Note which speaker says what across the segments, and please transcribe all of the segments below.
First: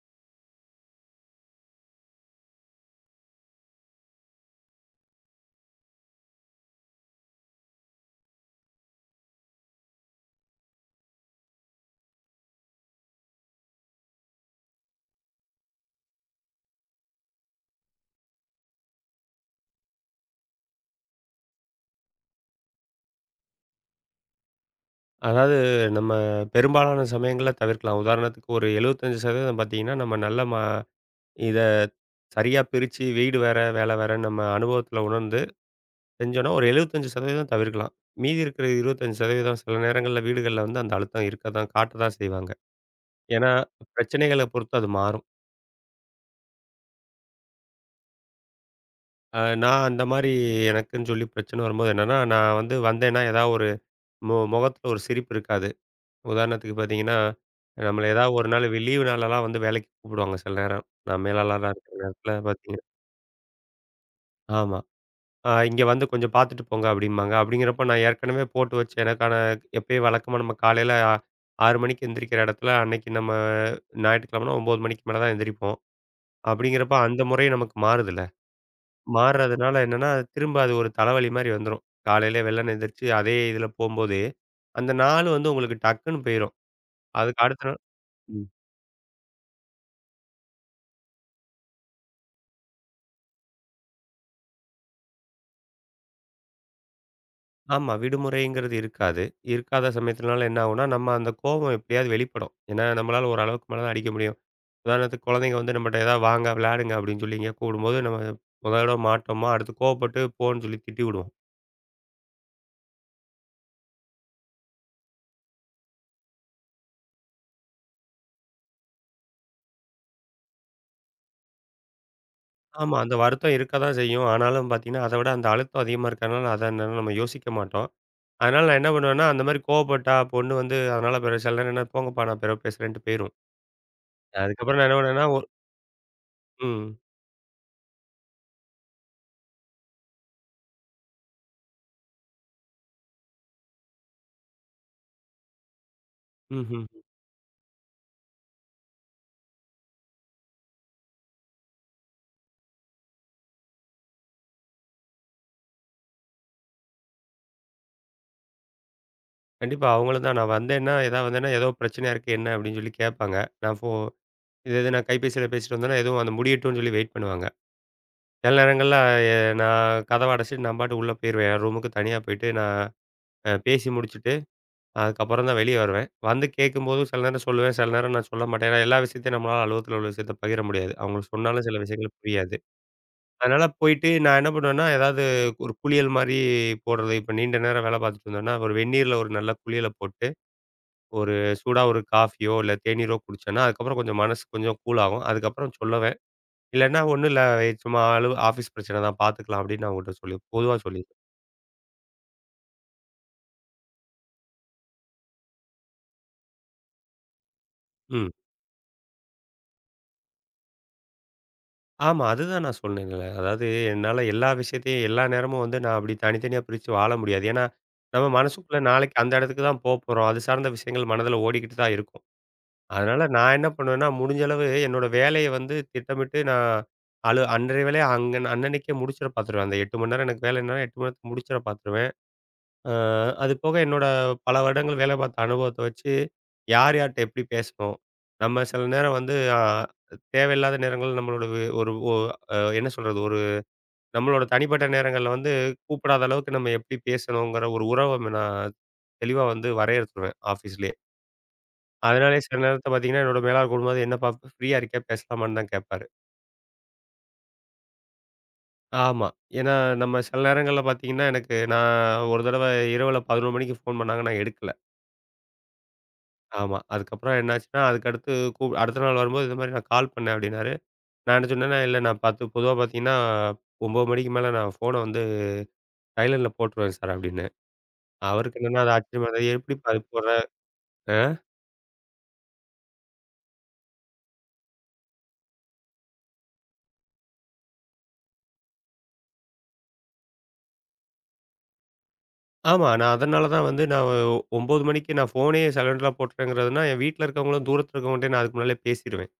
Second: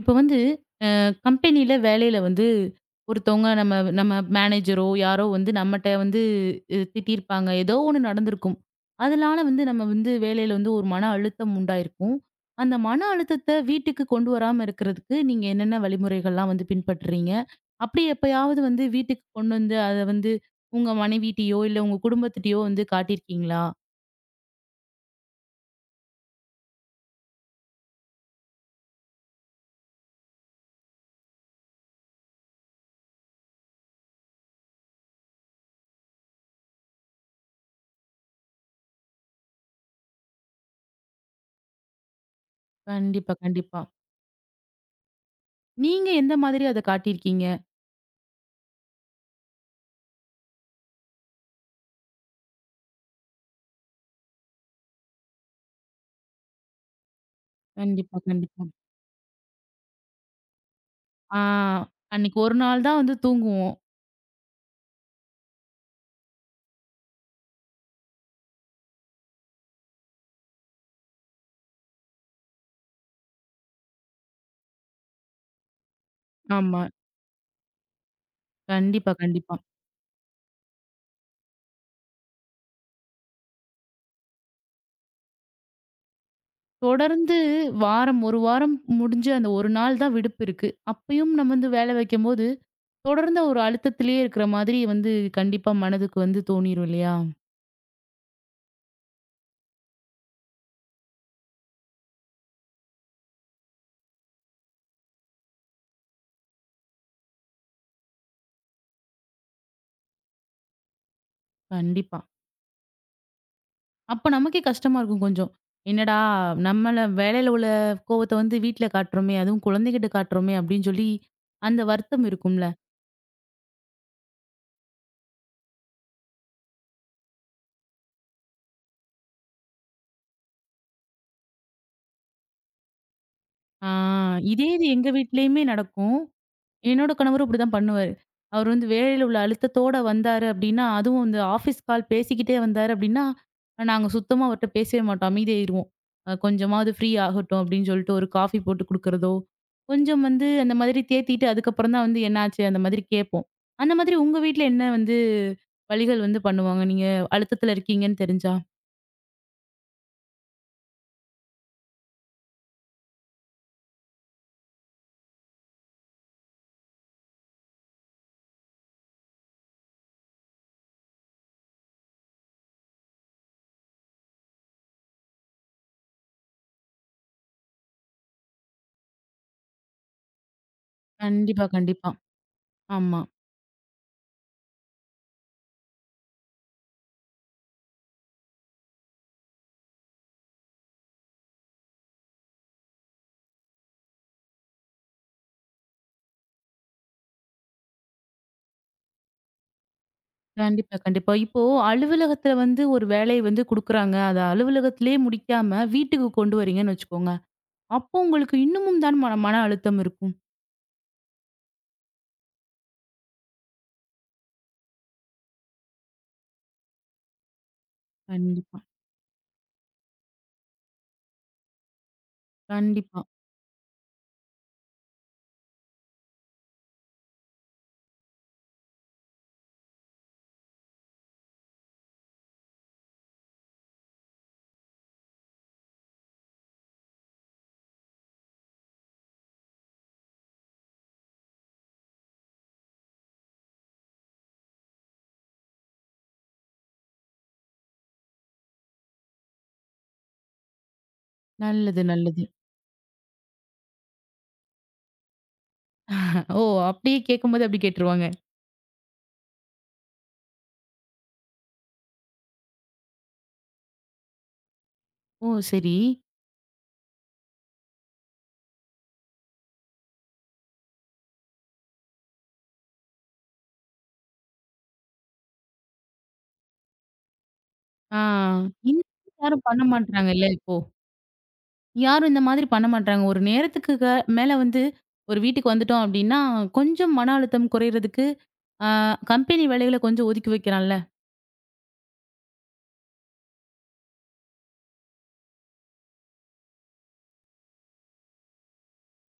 Speaker 1: இப்ப வந்து கம்பெனில வேலையில வந்து ஒருத்தவங்க நம்ம நம்ம மேனேஜரோ, யாரோ வந்து நம்மட்ட வந்து திட்டியிருப்பாங்க. ஏதோ ஒண்ணு நடந்திருக்கும். அதனால வந்து நம்ம வந்து வேலையில வந்து ஒரு மன அழுத்தம் உண்டாயிருக்கும். அந்த மன அழுத்தத்த வீட்டுக்கு கொண்டு வராம இருக்கிறதுக்கு நீங்க என்னென்ன வழிமுறைகள்லாம் வந்து பின்பற்றுறீங்க? அப்படி எப்பயாவது வந்து வீட்டுக்கு கொண்டு வந்து அத வந்து உங்க மனைவிட்டயோ, இல்ல உங்க குடும்பத்திட்டயோ வந்து காட்டியிருக்கீங்களா?
Speaker 2: அதாவது நம்ம பெரும்பாலான சமயங்கள்ல தவிர்க்கலாம். உதாரணத்துக்கு ஒரு 75% பார்த்தீங்கன்னா, நம்ம நல்ல இத சரியா பிரிச்சு வீடு வேற, வேலை வேறன்னு நம்ம அனுபவத்துல உணர்ந்து செஞ்சோம்னா, ஒரு 75% தவிர்க்கலாம். மீதி இருக்கிற 25% சில நேரங்கள்ல வீடுகள்ல வந்து அந்த அழுத்தம் இருக்க தான், காட்ட தான் செய்வாங்க.
Speaker 1: கண்டிப்பா,
Speaker 2: ஏன்னா,
Speaker 1: கண்டிப்பா.
Speaker 2: பிரச்சனைகள பொறுத்து அது மாறும்.
Speaker 1: நீங்க எந்த மாதிரி அத காட்டியிருக்கீங்க?
Speaker 2: நான் அந்த மாரி எனக்குன்னு சொல்லி பிரச்சனை வரும்போது என்னன்னா, நான் வந்தேன்னா ஏதாவது ஒரு முகத்துல ஒரு சிரிப்பு இருக்காது. உதாரணத்துக்கு பார்த்தீங்கன்னா, நம்மள
Speaker 1: கண்டிப்பா,
Speaker 2: ஏதாவது ஒரு
Speaker 1: கண்டிப்பா.
Speaker 2: நாள் லீவு நாளெல்லாம் வந்து வேலைக்கு கூப்பிடுவாங்க சில நேரம். நான்
Speaker 1: ஆ.
Speaker 2: மேலாளரா இருக்கிற நேரத்தில
Speaker 1: அன்னைக்கு ஒரு
Speaker 2: பார்த்தீங்க
Speaker 1: நாள் தான் வந்து தூங்குவோம்.
Speaker 2: ஆமா. இங்க வந்து கொஞ்சம் பார்த்துட்டு போங்க அப்படிம்பாங்க. அப்படிங்கிறப்ப நான் ஏற்கனவே போட்டு வச்ச எனக்கான எப்பயும் வழக்கமா நம்ம காலையில 6 மணிக்கு எந்திரிக்கிற இடத்துல, அன்னைக்கு நம்ம ஞாயிற்றுக்கிழமைனா 9 மணிக்கு மேல தான் எந்திரிப்போம்.
Speaker 1: ஆமா.
Speaker 2: அப்படிங்கிறப்ப அந்த முறை நமக்கு மாறுதுல்ல.
Speaker 1: கண்டிப்பா, கண்டிப்பா.
Speaker 2: மாறுறதுனால என்னன்னா, திரும்ப அது ஒரு தலைவலி மாரி வந்துரும். காலையில வெள்ளன எந்திரிச்சு அதே இதில போம்போது, அந்த நாள் வந்து உங்களுக்கு டக்குன்னு போயிரும்.
Speaker 1: தொடர்ந்து
Speaker 2: அதுக்கு அடுத்த நாள்
Speaker 1: வாரம் 1
Speaker 2: ம்.
Speaker 1: வாரம் முடிஞ்சு அந்த 1 நாள் தான் விடுப்பு இருக்கு. அப்பயும் நம்ம வந்து வேலை வைக்கும்போது, தொடர்ந்த ஒரு அழுத்தத்திலேயே இருக்கிற மாதிரி வந்து கண்டிப்பா மனதுக்கு வந்து தோணிரும் இல்லையா?
Speaker 2: ஆமா. விடுமுறைங்கிறது இருக்காது. இருக்காத சமயத்தினால என்ன ஆகும்னா, நம்ம அந்த கோபம் எப்படியாவது வெளிப்படும். ஏன்னா, நம்மளால ஒரு அளவுக்கு மேல தான் அடிக்க முடியும். உதாரணத்துக்கு குழந்தைங்க வந்து நம்மட்ட ஏதாவது வாங்க விளையாடுங்க அப்படின்னு சொல்லி எங்கேயா கூப்பிடும்போது, நம்ம முதல் தடவ மாட்டோமா, அடுத்து கோவப்பட்டு போன்னு சொல்லி திட்டி விடுவோம்.
Speaker 1: கண்டிப்பா. அப்ப நமக்கே கஷ்டமா இருக்கும் கொஞ்சம். என்னடா நம்மள வேலையில உள்ள கோவத்த வந்து வீட்ல காட்டுறோமே, அதுவும் குழந்தைகிட்ட காட்டுறோமே அப்படின்னு சொல்லி அந்த வருத்தம் இருக்கும்ல.
Speaker 2: ஆமா. அந்த வருத்தம் இருக்க தான் செய்யும். ஆனாலும் பார்த்தீங்கன்னா, அதை விட அந்த அழுத்தம் அதிகமா இருக்கறனால அதை என்னன்னு நம்ம யோசிக்க மாட்டோம். அதனால நான் என்ன பண்ணுவேன்னா, அந்த மாதிரி கோவப்பட்டா பொண்ணு வந்து அதனால பிறகு சில நேரம் என்ன, "போங்கப்பா நான் பிறகு பேசுறேன்ட்டு" போயிரும்.
Speaker 1: ஆ இதே
Speaker 2: அதுக்கப்புறம்
Speaker 1: இது
Speaker 2: நான் என்ன
Speaker 1: எங்க
Speaker 2: பண்ணுவேன்னா,
Speaker 1: வீட்லயுமே நடக்கும்.
Speaker 2: ம்.
Speaker 1: என்னோட கணவரும் இப்படிதான் பண்ணுவாரு. அவரு வந்து வேலையில உள்ள அழுத்தத்தோட வந்தாரு அப்படின்னா, அதுவும் இந்த ஆஃபீஸ் கால் பேசிக்கிட்டே வந்தாரு அப்படின்னா, நாங்க சுத்தமா அவர்ட்ட பேசவே மாட்டோம். அமைதியாயிருவோம்.
Speaker 2: ம்ஹ்ம்.
Speaker 1: கொஞ்சமாவது ஃப்ரீ ஆகட்டும் அப்படின்னு சொல்லிட்டு ஒரு காஃபி போட்டு குடுக்குறதோ, கொஞ்சம் வந்து அந்த மாதிரி தேத்திட்டு அதுக்கப்புறம் தான் வந்து என்னாச்சு அந்த மாதிரி கேட்போம். அந்த மாதிரி உங்க வீட்ல என்ன வந்து வழிகள் வந்து பண்ணுவாங்க? நீங்க அழுத்தத்துல இருக்கீங்கன்னு தெரிஞ்சா?
Speaker 2: கண்டிப்பா. அவங்களும் தான் நான் வந்தேன்னா, ஏதோ பிரச்சனையா இருக்கு என்ன அப்படின்னு சொல்லி கேட்பாங்க. நான் ஃபோ இது இது நான் கைபேசியில பேசிட்டு வந்தேன்னா, எதுவும் அந்த முடியட்டும்னு சொல்லி வெயிட் பண்ணுவாங்க. சில நேரங்கள்ல எ நான் கதவ அடைச்சிட்டு நான் பாட்டுக்கு உள்ள போயிருவேன். என் ரூமுக்கு தனியா போயிட்டு நான் பேசி முடிச்சுட்டு, அதுக்கப்புறம் தான் வெளிய வருவேன். வந்து கேட்கும்போது சில நேரம் சொல்லுவேன், சில நேரம் நான் சொல்ல மாட்டேன். ஏன்னா, எல்லா விஷயத்தையும் நம்மளால அலுவலகத்தில உள்ள விஷயத்த பகிர முடியாது. அவங்களுக்கு
Speaker 1: கண்டிப்பா,
Speaker 2: சொன்னாலும் சில
Speaker 1: கண்டிப்பா.
Speaker 2: விஷயங்கள் புரியாது.
Speaker 1: ஆமா.
Speaker 2: அதனால போயிட்டு நான் என்ன பண்ணுவேன்னா, ஏதாவது ஒரு குளியல் மாரி போடுறது. இப்ப நீண்ட நேரம் வேலை பார்த்துட்டு இருந்தோம்னா, ஒரு வெந்நீர்ல ஒரு நல்ல குளியல போட்டு ஒரு சூடா ஒரு காஃபியோ, இல்ல தேநீரோ குடிச்சேன்னா, அதுக்கப்புறம் கொஞ்சம் மனசு கொஞ்சம் கூல் ஆகும். அதுக்கப்புறம் சொல்லுவேன். இல்லன்னா ஒண்ணும் இல்ல சும்மா ஆஃபீஸ் பிரச்சனை தான் பார்த்துக்கலாம் அப்படின்னு நான் அவங்ககிட்ட சொல்லி பொதுவா
Speaker 1: கண்டிப்பா,
Speaker 2: சொல்லிருவேன்.
Speaker 1: கண்டிப்பா. இப்போ அலுவலகத்துல வந்து ஒரு வேலைய வந்து குடுக்குறாங்க. அத அலுவலகத்திலேயே முடிக்காம வீட்டுக்கு கொண்டு வரீங்கன்னு வச்சுக்கோங்க. அப்போ
Speaker 2: ம்.
Speaker 1: உங்களுக்கு இன்னமும் தான் மன மன அழுத்தம் இருக்கும்.
Speaker 2: ஆமா. அதுதான் நான் சொன்னேன்ல. அதாவது என்னால எல்லா விஷயத்தையும் எல்லா நேரமும் வந்து நான் அப்படி தனித்தனியா பிரிச்சு வாழ முடியாது. ஏன்னா, நம்ம மனசுக்குள்ள
Speaker 1: கண்டிப்பா,
Speaker 2: நாளைக்கு அந்த இடத்துக்கு தான் போப்போறோம். அது சார்ந்த விஷயங்கள் மனதில ஓடிக்கிட்டு தான் இருக்கும்.
Speaker 1: கண்டிப்பா.
Speaker 2: அதனால நான் என்ன பண்ணுவேன்னா, முடிஞ்ச அளவு என்னோட வேலைய வந்து திட்டமிட்டு நான் அன்றைய வேலைய அங்க அன்னன்னைக்கே முடிச்சிட பார்த்துருவேன். அந்த 8 மணி நேரம் எனக்கு வேலைன்னா 8 மணி நேரத்துல முடிச்சிட பார்த்துருவேன். அ அது போக என்னோட பல வருடங்கள் வேலை பார்த்த அனுபவத்த வச்சு, யார் யார்ட்ட எப்படி பேசணும்? நம்ம சில நேரம் வந்து தேவையில்லாத நேரங்கள்ல நம்மளோட வே ஒரு ஒ அ என்ன சொல்றது? ஒரு நம்மளோட தனிப்பட்ட நேரங்கள்ல வந்து கூப்பிடாத அளவுக்கு நம்ம எப்படி பேசணுங்கிற ஒரு உறவ நான் தெளிவா வந்து வரையறுத்துருவேன் ஆஃபீஸ்லயே.
Speaker 1: நல்லது,
Speaker 2: அதனாலயே
Speaker 1: நல்லது.
Speaker 2: சில நேரத்துல பார்த்தீங்கன்னா, என்னோட மேலாளர் கூப்பிடும்போது, "என்னப்பா ஃப்ரீயா இருக்கியா? பேசலாமான்னு" தான் கேட்பாரு.
Speaker 1: ஓ! அப்படியே கேட்கும்போது அப்படி கேட்டுருவாங்க.
Speaker 2: ஆமா. ஏன்னா நம்ம சில நேரங்கள்ல பார்த்தீங்கன்னா, எனக்கு நான் ஒரு தடவ இரவுல 11 மணிக்கு ஃபோன் பண்ணாங்க. நான் எடுக்கல.
Speaker 1: ஓ! சரி.
Speaker 2: ஆமா. அதுக்கப்புறம் என்னாச்சுன்னா, அதுக்கடுத்து கூ அடுத்த நாள் வரும்போது இந்த மாரி நான் கால் பண்ணேன் அப்டின்னாரு. நான் என்ன சொன்னேன்னா, "இல்ல நான் பத்து பொதுவா பார்த்தீங்கன்னா, 9 மணிக்கு மேல நான் ஃபோன வந்து சைலன்ட்ல போட்டுருவேன் சார்" அப்டின்னேன்.
Speaker 1: ஆ
Speaker 2: அவருக்கு என்னன்னா அது
Speaker 1: இன்னும்
Speaker 2: ஆச்சரியமா இருந்தது.
Speaker 1: யாரும் பண்ண
Speaker 2: "எப்படிப்பா இது போடுற?"
Speaker 1: மாட்றாங்கல்ல இப்போ.
Speaker 2: அ
Speaker 1: யாரும் இந்த மாதிரி பண்ண மாட்றாங்க. ஒரு நேரத்துக்கு மேல வந்து ஒரு வீட்டுக்கு வந்துட்டோம் அப்படின்னா, கொஞ்சம் மன அழுத்தம் குறையறதுக்கு, ஆ கம்பெனி வேலைகள கொஞ்சம் ஒதுக்கி வைக்கிறான்ல.
Speaker 2: ஆமா. நான் அதனால தான் வந்து நான் 9 மணிக்கு நான் ஃபோனே சைலன்ட்ல போட்டுறேங்கிறதுனா, என் வீட்ல இருக்கவங்களும் தூரத்தில இருக்கவங்கள்ட்டயும் நான் அதுக்கு முன்னாலே பேசிருவேன்.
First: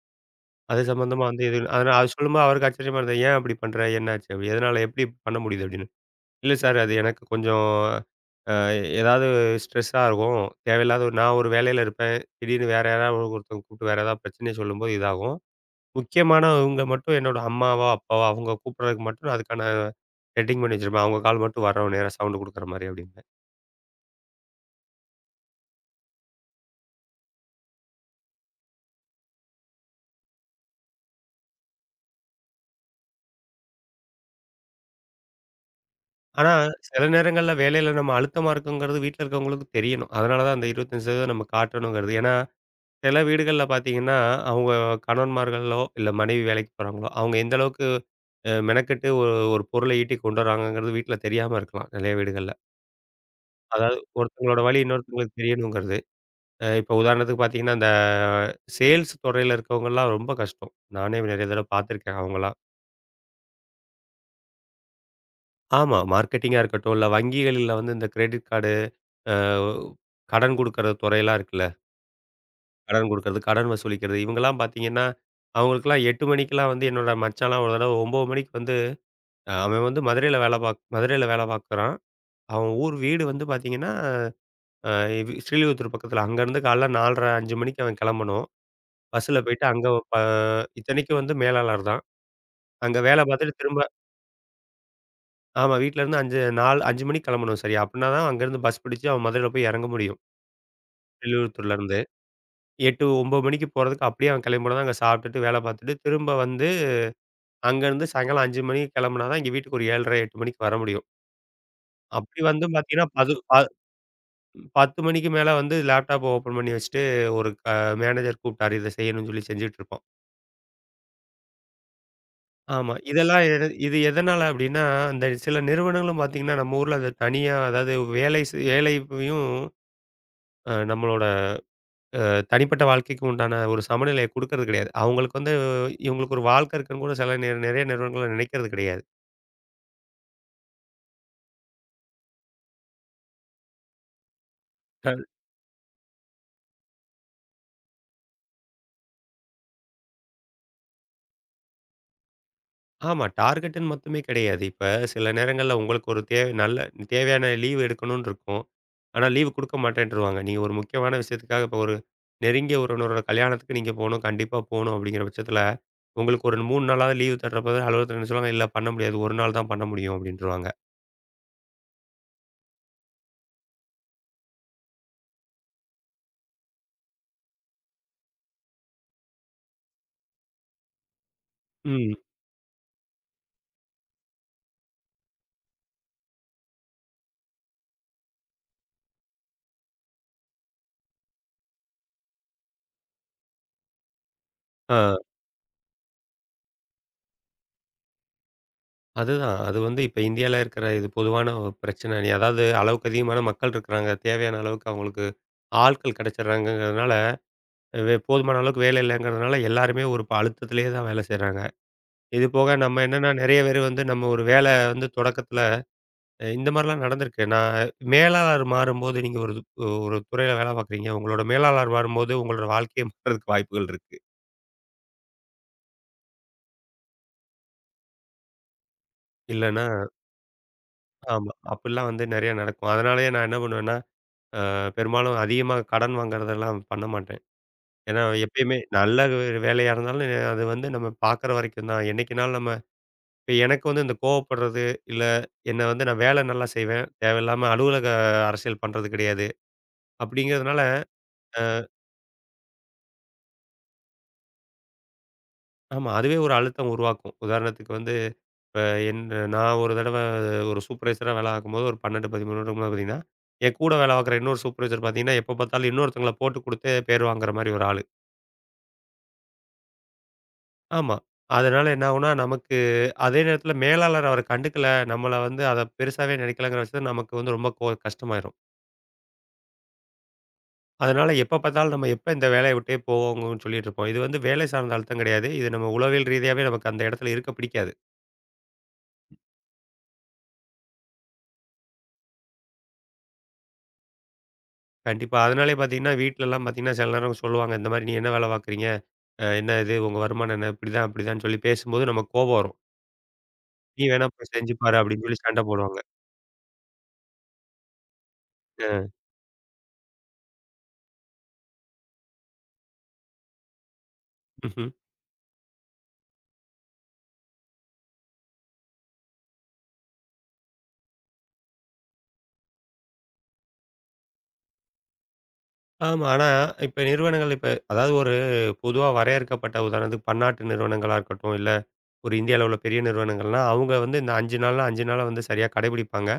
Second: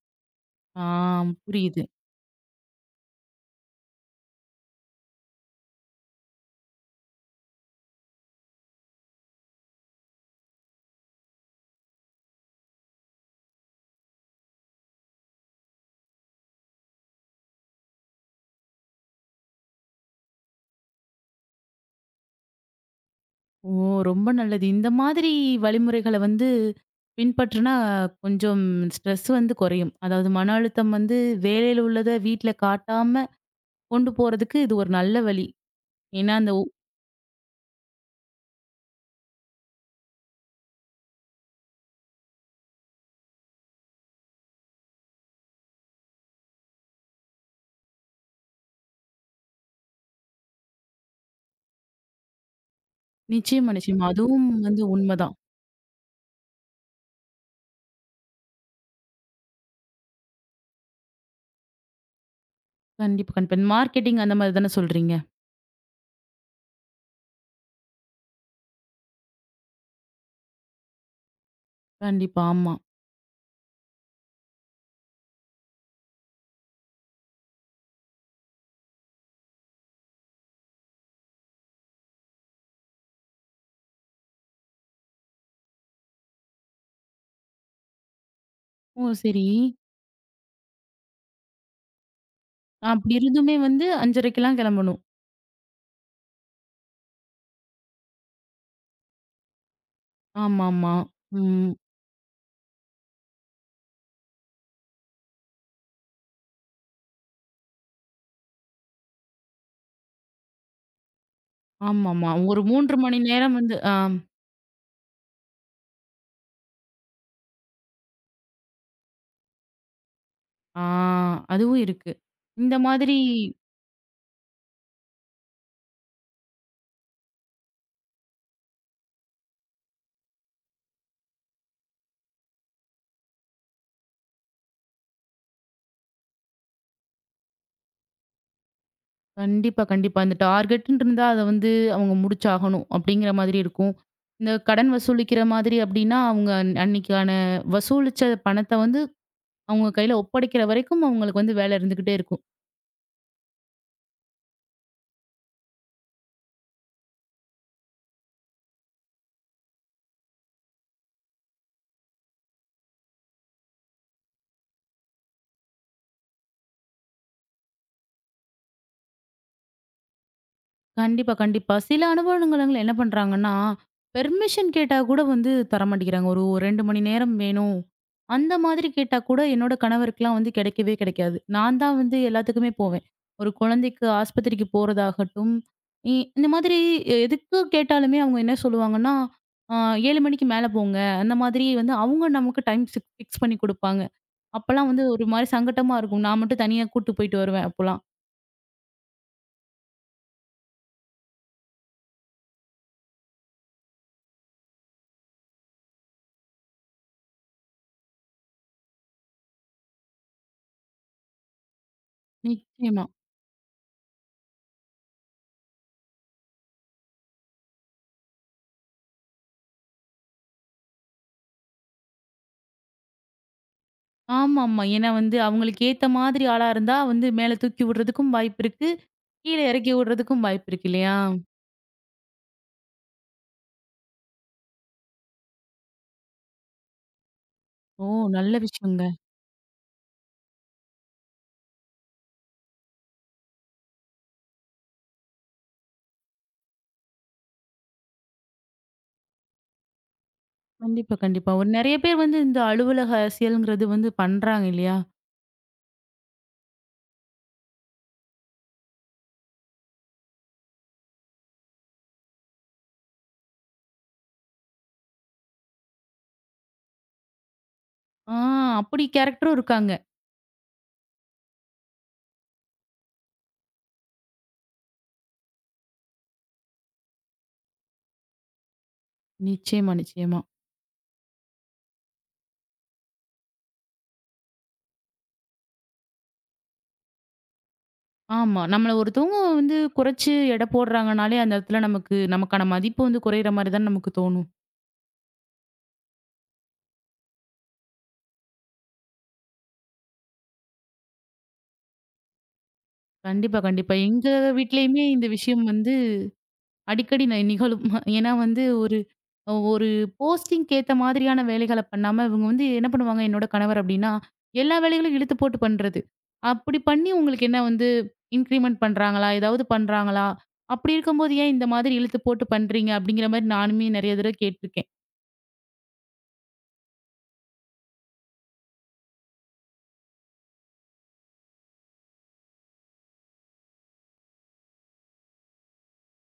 Speaker 2: அது
Speaker 1: ஆ
Speaker 2: சம்பந்தமா வந்து எது
Speaker 1: புரியுது.
Speaker 2: அதனால அது சொல்லும்போது அவருக்கு ஆச்சரியமா இருந்தது. "ஏன் அப்படி பண்ற? என்ன ஆச்சு?" அப்படி "எதனால? எப்படி இப்படி பண்ண முடியுது?" அப்டின்னாரு. இல்ல சார். அது எனக்கு கொஞ்சம் அ ஏதாவது ஸ்ட்ரெஸ்ஸா இருக்கும். தேவையில்லாத ஒரு- நான் ஒரு வேலையில இருப்பேன். திடீர்னு வேற யாராவது ஒருத்தவங்க கூப்பிட்டு வேற ஏதாவது பிரச்சனைய சொல்லும்போது இதாகும். முக்கியமானவங்க மட்டும் என்னோட அம்மாவோ, அப்பாவோ அவங்க கூப்பிடுறதுக்கு மட்டும் நான் அதுக்கான செட்டிங் பண்ணி வச்சிருப்பேன். அவங்க கால் மட்டும் வர்றோம் நேரா சவுண்ட் குடுக்குற மாரி அப்டிம்பேன்.
Speaker 1: ஓ! ரொம்ப நல்லது. இந்த மாதிரி வழிமுறைகள வந்து பின்பற்றுனா, கொஞ்சம் ஸ்ட்ரெஸ் வந்து குறையும். அதாவது மன அழுத்தம் வந்து வேலையில உள்ளத வீட்ல காட்டாம கொண்டு போறதுக்கு இது ஒரு நல்ல வழி. ஏன்னா,
Speaker 2: ஆனா
Speaker 1: அந்த
Speaker 2: சில நேரங்கள்ல வேலையில நம்ம அழுத்தமா இருக்கோங்கிறது வீட்ல இருக்கவங்களுக்கு தெரியணும். அதனால தான் அந்த 25% நம்ம காட்டணுங்கிறது. ஏன்னா சில வீடுகள்ல பார்த்தீங்கன்னா, அவங்க கணவன்மார்களோ, இல்ல மனைவி வேலைக்கு போறாங்களோ, அவங்க எந்த அளவுக்கு மெனக்கெட்டு ஒரு ஒரு பொருள ஈட்டி கொண்டு வராங்கங்கிறது வீட்ல தெரியாம இருக்கலாம், நெறைய வீடுகள்ல.
Speaker 1: நிச்சயமா,
Speaker 2: அதாவது
Speaker 1: நிச்சயமா. அதுவும்
Speaker 2: ஒருத்தங்களோட வழி
Speaker 1: வந்து உண்மதான்.
Speaker 2: இன்னொருத்தங்களுக்கு தெரியணுங்கிறது. இப்ப உதாரணத்துக்கு பார்த்தீங்கன்னா, இந்த சேல்ஸ் துறையில இருக்கவங்கலாம் ரொம்ப கஷ்டம். நானே நெறைய தடவ பார்த்துருக்கேன் அவங்கலாம்.
Speaker 1: கண்டிப்பா, கண்டிப்பா. இந்த மார்க்கெட்டிங் அந்த மாதிரி தானே சொல்றீங்க?
Speaker 2: ஆமா. மார்க்கெட்டிங்கா இருக்கட்டும், இல்ல வங்கிகளில வந்து இந்த கிரெடிட் கார்டு, அ கடன் குடுக்குற துறையெல்லாம் இருக்குல்ல.
Speaker 1: கண்டிப்பா, ஆமா.
Speaker 2: கடன் குடுக்குறது, கடன் வசூலிக்கிறது இவங்கலாம் பார்த்தீங்கன்னா, அவங்களுக்கெல்லாம் 8 மணிக்கெல்லாம் வந்து என்னோட மச்சான்லாம் ஒரு தடவ 9 மணிக்கு வந்து அவன் வந்து மதுரையில வேல பார்க்குறான். அவன் ஊர் வீடு வந்து பார்த்தீங்கன்னா அ இது ஸ்ரீவில்லிபுத்தூர் பக்கத்தில. அங்கேருந்து காலைல 4:30 5 மணிக்கு அவன் கெளம்பணும்.
Speaker 1: ஓ!
Speaker 2: பஸ்ஸில
Speaker 1: சரி.
Speaker 2: போயிட்டு அங்க ப இத்தனைக்கும் வந்து மேலாளர் தான். அங்க
Speaker 1: அப்படி
Speaker 2: வேலை
Speaker 1: இருந்துமே
Speaker 2: பார்த்துட்டு திரும்ப
Speaker 1: வந்து 5:30க்கெல்லாம் கிளம்பணும்.
Speaker 2: ஆமா வீட்லருந்து 5 மணிக்கு கெளம்பணும் சரியா. அப்டின்னா தான் அங்கேருந்து பஸ் பிடிச்சு அவன் மதுரையில போய் எறங்க முடியும்.
Speaker 1: ஆமாமா. ம்.
Speaker 2: ஸ்ரீவில்லிபுத்தூர்லேருந்து. 8 9 மணிக்கு போறதுக்கு அப்டியே அவன் கெளம்பினா தான் அங்க சாப்பிட்டுட்டு வேலை பார்த்துட்டு, திரும்ப வந்து அங்கேருந்து சாயங்காலம் 5 மணிக்கு கெளம்புனா தான் இங்க வீட்டுக்கு ஒரு 7:30 8 மணிக்கு வர முடியும்.
Speaker 1: ஆமாமா.
Speaker 2: அப்டி
Speaker 1: ஒரு
Speaker 2: வந்து
Speaker 1: 3
Speaker 2: பார்த்தீங்கன்னா,
Speaker 1: மணி
Speaker 2: பது ப
Speaker 1: நேரம் வந்து ஆ,
Speaker 2: 10 மணிக்கு மேல வந்து லேப்டாப்ப ஓப்பன் பண்ணி வச்சுட்டு ஒரு க மேனேஜர் கூப்ட்டாரு இத செய்யணும்னு சொல்லி செஞ்சுட்டு இருப்போம்.
Speaker 1: ஆ. அதுவும் இருக்கு. இந்த
Speaker 2: ஆமா.
Speaker 1: மாதிரி
Speaker 2: இதெல்லாம் எது இது எதனால அப்டின்னா, அந்த சில நிறுவனங்களும் பார்த்தீங்கன்னா, நம்ம ஊர்ல அத தனியா அதாவது வேலையும் நம்மளோட தனிப்பட்ட வாழ்க்கைக்கு உண்டான ஒரு சமநிலைய குடுக்கறது கிடையாது. அவங்களுக்கு வந்து இவங்களுக்கு ஒரு வாழ்க்கை இருக்குன்னு கூட சில நெறைய நிறுவனங்கள்ல நினைக்கிறது கிடையாது.
Speaker 1: கண்டிப்பா, கண்டிப்பா. இந்த டார்கெட்ன்னு இருந்தா அத வந்து அவங்க முடிச்சாகணும் அப்படிங்கிற மாதிரி இருக்கும். இந்த கடன் வசூலிக்கிற மாதிரி அப்படின்னா, அவங்க அன்னைக்கான வசூலிச்ச பணத்த வந்து அவங்க கையில ஒப்படைக்கிற வரைக்கும் அவங்களுக்கு வந்து வேலை இருந்துகிட்டே இருக்கும்.
Speaker 2: ஆமா. டார்கெட்டுன்னு மட்டுமே கிடையாது. இப்ப சில நேரங்கள்ல உங்களுக்கு ஒரு தேவை நல்ல தேவையான லீவ் எடுக்கணும்னு இருக்கும். ஆனா லீவ் குடுக்க மாட்டேன்ருவாங்க. நீங்க ஒரு முக்கியமான விஷயத்துக்காக இப்ப ஒரு நெருங்கிய உறவினரோட கல்யாணத்துக்கு நீங்க போணும், கண்டிப்பா போணும் அப்படிங்கிற பட்சத்துல, உங்களுக்கு ஒரு 3 நாளாவது லீவு தர்றப்ப தான் அலுவலகத்துல என்ன சொல்லுவாங்க, "இல்ல பண்ண முடியாது. 1 நாள் தான் பண்ண முடியும்" அப்படின்ருவாங்க.
Speaker 1: கண்டிப்பா, கண்டிப்பா. சில அனுபவங்களங்கள் என்ன பண்றாங்கன்னா, பெர்மிஷன் கேட்டா கூட வந்து தரமாட்டேங்கிறாங்க. ஒரு 2 மணி நேரம் வேணும். அந்த மாதிரி கேட்டா கூட என்னோட கணவருக்குலாம் வந்து கிடைக்கவே கிடைக்காது. நான் தான்
Speaker 2: ம்.
Speaker 1: வந்து எல்லாத்துக்குமே போவேன். ஒரு குழந்தைக்கு ஆஸ்பத்திரிக்கு போறதாகட்டும், இந்த மாதிரி எதுக்கு கேட்டாலுமே அவங்க என்ன சொல்லுவாங்கன்னா, அ 7 மணிக்கு மேல போங்க. அந்த மாதிரி வந்து அவங்க நமக்கு டைம் சிக் ஃபிக்ஸ் பண்ணி குடுப்பாங்க. அப்பலாம் வந்து
Speaker 2: ஆ
Speaker 1: ஒரு மாரி சங்கட்டமா இருக்கும். நான் மட்டும் தனியா கூட்டு போயிட்டு வருவேன் அப்போலாம்.
Speaker 2: அதுதான். அது வந்து இப்ப இந்தியால இருக்கிற இது பொதுவான ஒரு பிரச்சனை. நீ அதாவது அளவுக்கு அதிகமான மக்கள் இருக்கிறாங்க. தேவையான அளவுக்கு அவங்களுக்கு ஆட்கள் கிடைச்சிடுறாங்கங்கிறதுனால போதுமான அளவுக்கு வேலை இல்லங்கிறதுனால எல்லாருமே ஒரு அழுத்தத்திலேயே தான் வேலை செய்றாங்க. இது போக நம்ம
Speaker 1: நிச்சயமா.
Speaker 2: என்னன்னா நெறைய பேரு வந்து நம்ம ஒரு வேலை வந்து தொடக்கத்தில இந்த மாரிலாம் நடந்திருக்கு. நான் மேலாளர் மாறும்போது நீங்க ஒரு துறையில வேலை பார்க்குறீங்க. உங்களோட மேலாளர் மாறும்போது உங்களோட வாழ்க்கையே மாறுறதுக்கு வாய்ப்புகள் இருக்கு.
Speaker 1: ஆமாமா. ஏன்னா வந்து அவங்களுக்கு ஏத்த மாதிரி ஆளா இருந்தா வந்து மேல தூக்கி விடுறதுக்கும் வாய்ப்பு இருக்கு. கீழ
Speaker 2: இல்லன்னா
Speaker 1: இறக்கி விடுறதுக்கும் வாய்ப்பு இருக்கு இல்லையா?
Speaker 2: ஆமா. அப்டிலாம் வந்து நெறைய நடக்கும். அதனாலேயே நான் என்ன பண்ணுவேன்னா, அ பெரும்பாலும் அதிகமா கடன் வாங்குறதெல்லாம் பண்ண மாட்டேன்.
Speaker 1: ஓ!
Speaker 2: ஏன்னா
Speaker 1: நல்ல
Speaker 2: எப்பயுமே
Speaker 1: விஷயங்க.
Speaker 2: வேலையா இருந்தாலும் அது வந்து நம்ம பார்க்குற வரைக்கும் தான். என்னைக்குனாலும் நம்ம இப்ப எனக்கு வந்து இந்த கோவப்படுறது, இல்ல என்ன வந்து நான் வேலை நல்லா செய்வேன். தேவையில்லாம அலுவலக அரசியல் பண்றது கிடையாது. அப்படிங்கிறதுனால
Speaker 1: கண்டிப்பா, கண்டிப்பா.
Speaker 2: அ
Speaker 1: ஒரு நெறைய பேர் வந்து இந்த அலுவலக அரசியல்ங்கிறது வந்து பண்றாங்க இல்லையா?
Speaker 2: ஆமா. அதுவே ஒரு அழுத்தம் உருவாக்கும். உதாரணத்துக்கு வந்து இப்ப என் நான் ஒரு தடவ ஒரு சூப்பர்வைசரா வேலை பார்க்கும்போது ஒரு 12, 13 வருடங்களா பார்த்தீங்கன்னா, என் கூட வேலை பார்க்குற இன்னொரு சூப்பர்வைசர் பார்த்தீங்கன்னா, எப்ப பார்த்தாலும் இன்னொருத்தங்கள போட்டு குடுத்து பேர் வாங்குற மாரி ஒரு ஆளு.
Speaker 1: ஆ அப்படி கேரக்டரும் இருக்காங்க.
Speaker 2: ஆமா. அதனால என்ன ஆகும்னா, நமக்கு அதே நேரத்தில மேலாளர் அவர கண்டுக்கல, நம்மள வந்து அத பெருசாவே நினைக்கலங்கிற பட்சத்தில நமக்கு வந்து ரொம்ப கஷ்டமாயிரும்.
Speaker 1: நிச்சயமா, நிச்சயமா.
Speaker 2: அதனால எப்ப பார்த்தாலும் நம்ம எப்ப இந்த வேலைய விட்டே போவோங்கன்னு சொல்லிட்டு இருப்போம். இது வந்து வேலை சார்ந்த அழுத்தம் கிடையாது. இது நம்ம உளவியல் ரீதியாவே நமக்கு அந்த இடத்துல இருக்க பிடிக்காது.
Speaker 1: ஆமா. நம்மள ஒருத்தவங்க வந்து குறைச்சு எடை போடுறாங்கனாலே, அந்த இடத்துல நமக்கு நமக்கான மதிப்பு வந்து குறையிற மாரி தானே நமக்கு தோணும்.
Speaker 2: கண்டிப்பா. அதனாலேயே பார்த்தீங்கன்னா, வீட்லலாம் பார்த்தீங்கன்னா, சில நேரம் சொல்லுவாங்க, இந்த மாரி "நீ என்ன வேலை பார்க்குறீங்க? என்ன இது உங்க வருமானம் என்ன? இப்படிதான் அப்படிதான்னு" சொல்லி பேசும்போது நமக்கு கோபம் வரும்.
Speaker 1: கண்டிப்பா, கண்டிப்பா.
Speaker 2: "நீ வேணா
Speaker 1: எங்க
Speaker 2: போய் செஞ்சு பாரு"
Speaker 1: வீட்லயுமே
Speaker 2: அப்படின்னு
Speaker 1: இந்த
Speaker 2: சொல்லி சண்டை
Speaker 1: விஷயம் வந்து
Speaker 2: போடுவாங்க.
Speaker 1: அடிக்கடி நிகழும். ஏன்னா வந்து
Speaker 2: அ
Speaker 1: ஒரு போஸ்டிங்க்கு ஏத்த மாதிரியான வேலைகள பண்ணாம, இவங்க வந்து என்ன பண்ணுவாங்க என்னோட கணவர் அப்டின்னா, எல்லா
Speaker 2: ம்ஹ்ம்.
Speaker 1: வேலைகளையும் இழுத்து போட்டு பண்றது. அப்படி பண்ணி உங்களுக்கு என்ன வந்து இன்கிரிமெண்ட் பண்றாங்களா? ஏதாவது பண்றாங்களா? அப்படி இருக்கும்போது ஏன் இந்த மாதிரி இழுத்து போட்டு பண்றீங்க? அப்படிங்கிற மாரி நானுமே நெறைய தடவ கேட்டுருக்கேன்.
Speaker 2: ஆமா. ஆனா இப்ப நிறுவனங்கள் இப்ப அதாவது ஒரு பொதுவா வரையறுக்கப்பட்ட உதாரணத்துக்கு பன்னாட்டு நிறுவனங்களா இருக்கட்டும், இல்ல ஒரு இந்திய அளவுல பெரிய நிறுவனங்கள்லாம், அவங்க வந்து இந்த 5 நாள்னா 5 நாள வந்து சரியா கடைபிடிப்பாங்க.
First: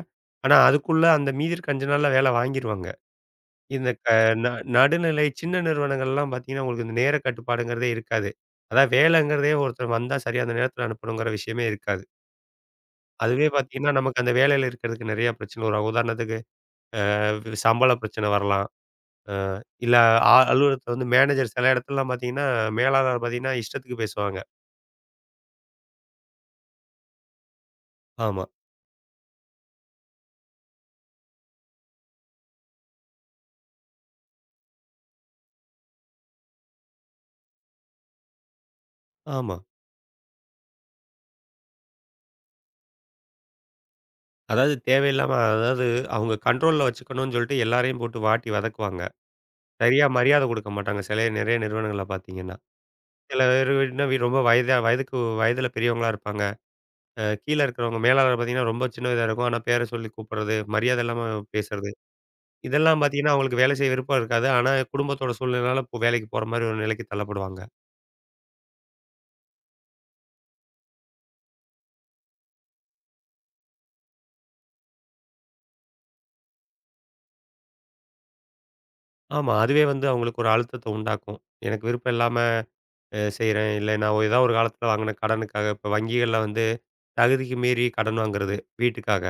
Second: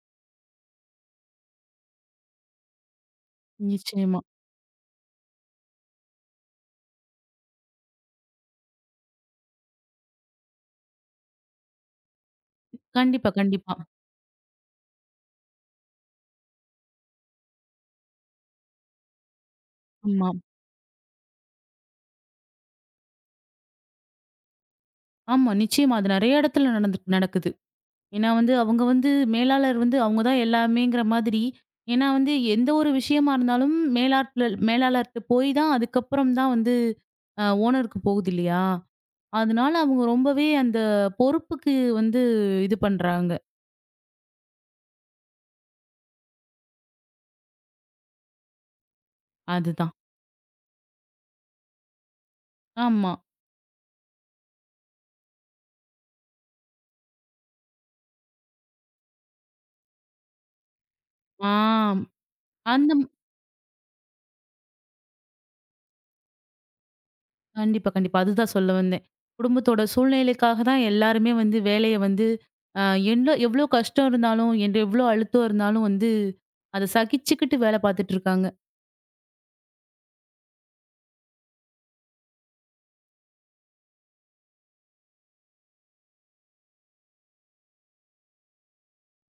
Speaker 2: ஆனா, அதுக்குள்ள அந்த மீதி இருக்க 5 நாள்ல வேலை வாங்கிருவாங்க. இந்த க
Speaker 1: நிச்சயமா.
Speaker 2: ந நடுநிலை சின்ன நிறுவனங்கள்லாம் பார்த்தீங்கன்னா, உங்களுக்கு இந்த நேர கட்டுப்பாடுங்கிறதே இருக்காது. அதான் வேலைங்கிறதே ஒருத்தர் வந்தா சரியா அந்த நேரத்தில அனுப்பணுங்கிற விஷயமே இருக்காது.
Speaker 1: கண்டிப்பா,
Speaker 2: அதுவே
Speaker 1: கண்டிப்பா.
Speaker 2: பார்த்தீங்கன்னா, நமக்கு அந்த வேலையில இருக்கிறதுக்கு நெறைய பிரச்சனை வரும். உதாரணத்துக்கு அ சம்பள பிரச்சனை வரலாம். அ இல்ல
Speaker 1: ஆமா.
Speaker 2: அ அலுவலகத்தில வந்து மேனேஜர் சில இடத்துலலாம் பார்த்தீங்கன்னா, மேலாளர் பார்த்தீங்கன்னா, இஷ்டத்துக்கு பேசுவாங்க.
Speaker 1: ஆமா. நிச்சயமா. அது நெறைய இடத்துல நடந்து நடக்குது. ஏன்னா
Speaker 2: ஆமா,
Speaker 1: வந்து அவங்க வந்து மேலாளர் வந்து அவங்க தான் எல்லாமேங்கிற மாதிரி. ஏன்னா வந்து எந்த ஒரு விஷயமா இருந்தாலும் மேலாட்ல மேலாளர்ட்ட போய் தான் அதுக்கப்புறம் தான் வந்து ஓனருக்கு போகுது இல்லையா?
Speaker 2: ஆமா.
Speaker 1: அதனால அவங்க ரொம்பவே அந்த பொறுப்புக்கு வந்து இது பண்றாங்க.
Speaker 2: அதாவது தேவையில்லாம அதாவது அவங்க கண்ட்ரோல்ல வச்சுக்கணும்னு சொல்லிட்டு எல்லாரையும் போட்டு வாட்டி வதக்குவாங்க.
Speaker 1: அதுதான்.
Speaker 2: சரியா மரியாதை குடுக்க மாட்டாங்க. சில நெறைய நிறுவனங்கள்ல பார்த்தீங்கன்னா.
Speaker 1: ஆமா.
Speaker 2: சில பேரு இன்னும் ரொம்ப வயதா வயதுக்கு வயதில பெரியவங்களா இருப்பாங்க. கீழ இருக்கிறவங்க மேலாளர் பார்த்தீங்கன்னா, ரொம்ப சின்னதா இருக்கும். ஆனா பேர சொல்லி கூப்பிடுறது, மரியாதை இல்லாம
Speaker 1: ஆ
Speaker 2: பேசுறது.
Speaker 1: அந்த
Speaker 2: இதெல்லாம் பார்த்தீங்கன்னா, அவங்களுக்கு வேலை செய்ய விருப்பம் இருக்காது. ஆனா குடும்பத்தோட சூழ்நிலைனால இப்போ வேலைக்கு போற மாரி ஒரு நிலைக்கு தள்ளப்படுவாங்க.
Speaker 1: கண்டிப்பா, கண்டிப்பா. அதுதான் சொல்ல வந்தேன். குடும்பத்தோட சூழ்நிலைக்காக தான் எல்லாருமே வந்து வேலைய வந்து அ என்ன எவ்ளோ கஷ்டம் இருந்தாலும், எந்த எவ்ளோ அழுத்தம் இருந்தாலும் வந்து அத சகிச்சுக்கிட்டு வேலை பார்த்துட்டு இருக்காங்க.
Speaker 2: ஆமா, அதுவே வந்து அவங்களுக்கு ஒரு அழுத்தத்த உண்டாக்கும். எனக்கு விருப்பம் இல்லாம செய்றேன். இல்ல நான் ஏதோ ஒரு காலத்தில வாங்கின கடனுக்காக இப்ப வங்கிகள்ல வந்து தகுதிக்கு மீறி கடன் வாங்குறது, வீட்டுக்காக.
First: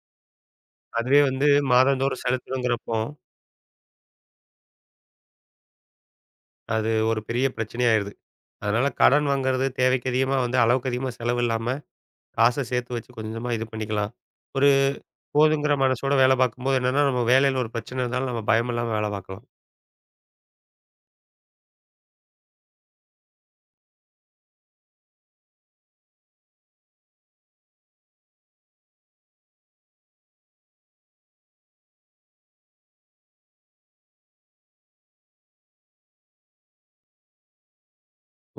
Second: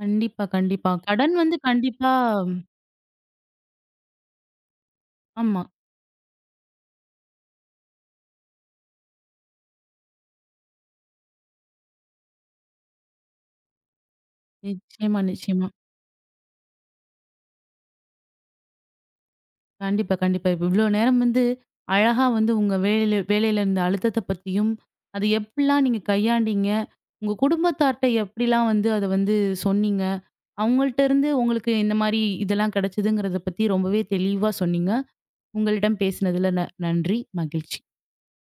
Speaker 1: கண்டிப்பா, கண்டிப்பா.
Speaker 2: அதுவே
Speaker 1: கடன்
Speaker 2: வந்து
Speaker 1: வந்து கண்டிப்பா
Speaker 2: மாதந்தோறும் செலுத்தணுங்கிறப்போ
Speaker 1: ஆமா.
Speaker 2: அது ஒரு பெரிய பிரச்சனையா ஆயிருது. அதனால கடன் வாங்குறது தேவைக்கு அதிகமா வந்து அளவுக்கு அதிகமா செலவு இல்லாம, காச சேர்த்து வச்சு கொஞ்சமா இது பண்ணிக்கலாம். ஒரு
Speaker 1: நிச்சயமா, நிச்சயமா.
Speaker 2: போதுங்கிற மனசோட வேலை பார்க்கும்போது என்னன்னா, நம்ம வேலையில ஒரு பிரச்சனை இருந்தாலும் நம்ம பயமில்லாம வேலை பார்க்கலாம்.
Speaker 1: கண்டிப்பா, கண்டிப்பா. இப்ப இவ்ளோ நேரம் வந்து அழகா வந்து உங்க வேலையில இருந்த அழுத்தத்த பத்தியும், அது எப்படிலாம் நீங்க கையாண்டீங்க? உங்க குடும்பத்தார்ட்ட எப்படிலாம் வந்து அத வந்து சொன்னீங்க? அவங்கள்ட்ட இருந்து உங்களுக்கு இந்த மாரி இதெல்லாம் கிடைச்சதுங்கிறத பத்தி ரொம்பவே தெளிவா சொன்னீங்க. உங்களிடம் பேசினதுல நன்றி. மகிழ்ச்சி.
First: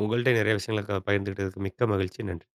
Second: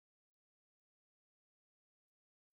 Speaker 2: உங்கள்ட்ட நிறைய விஷயங்கள பகிர்ந்துக்கிட்டதுக்கு மிக்க மகிழ்ச்சி. நன்றி.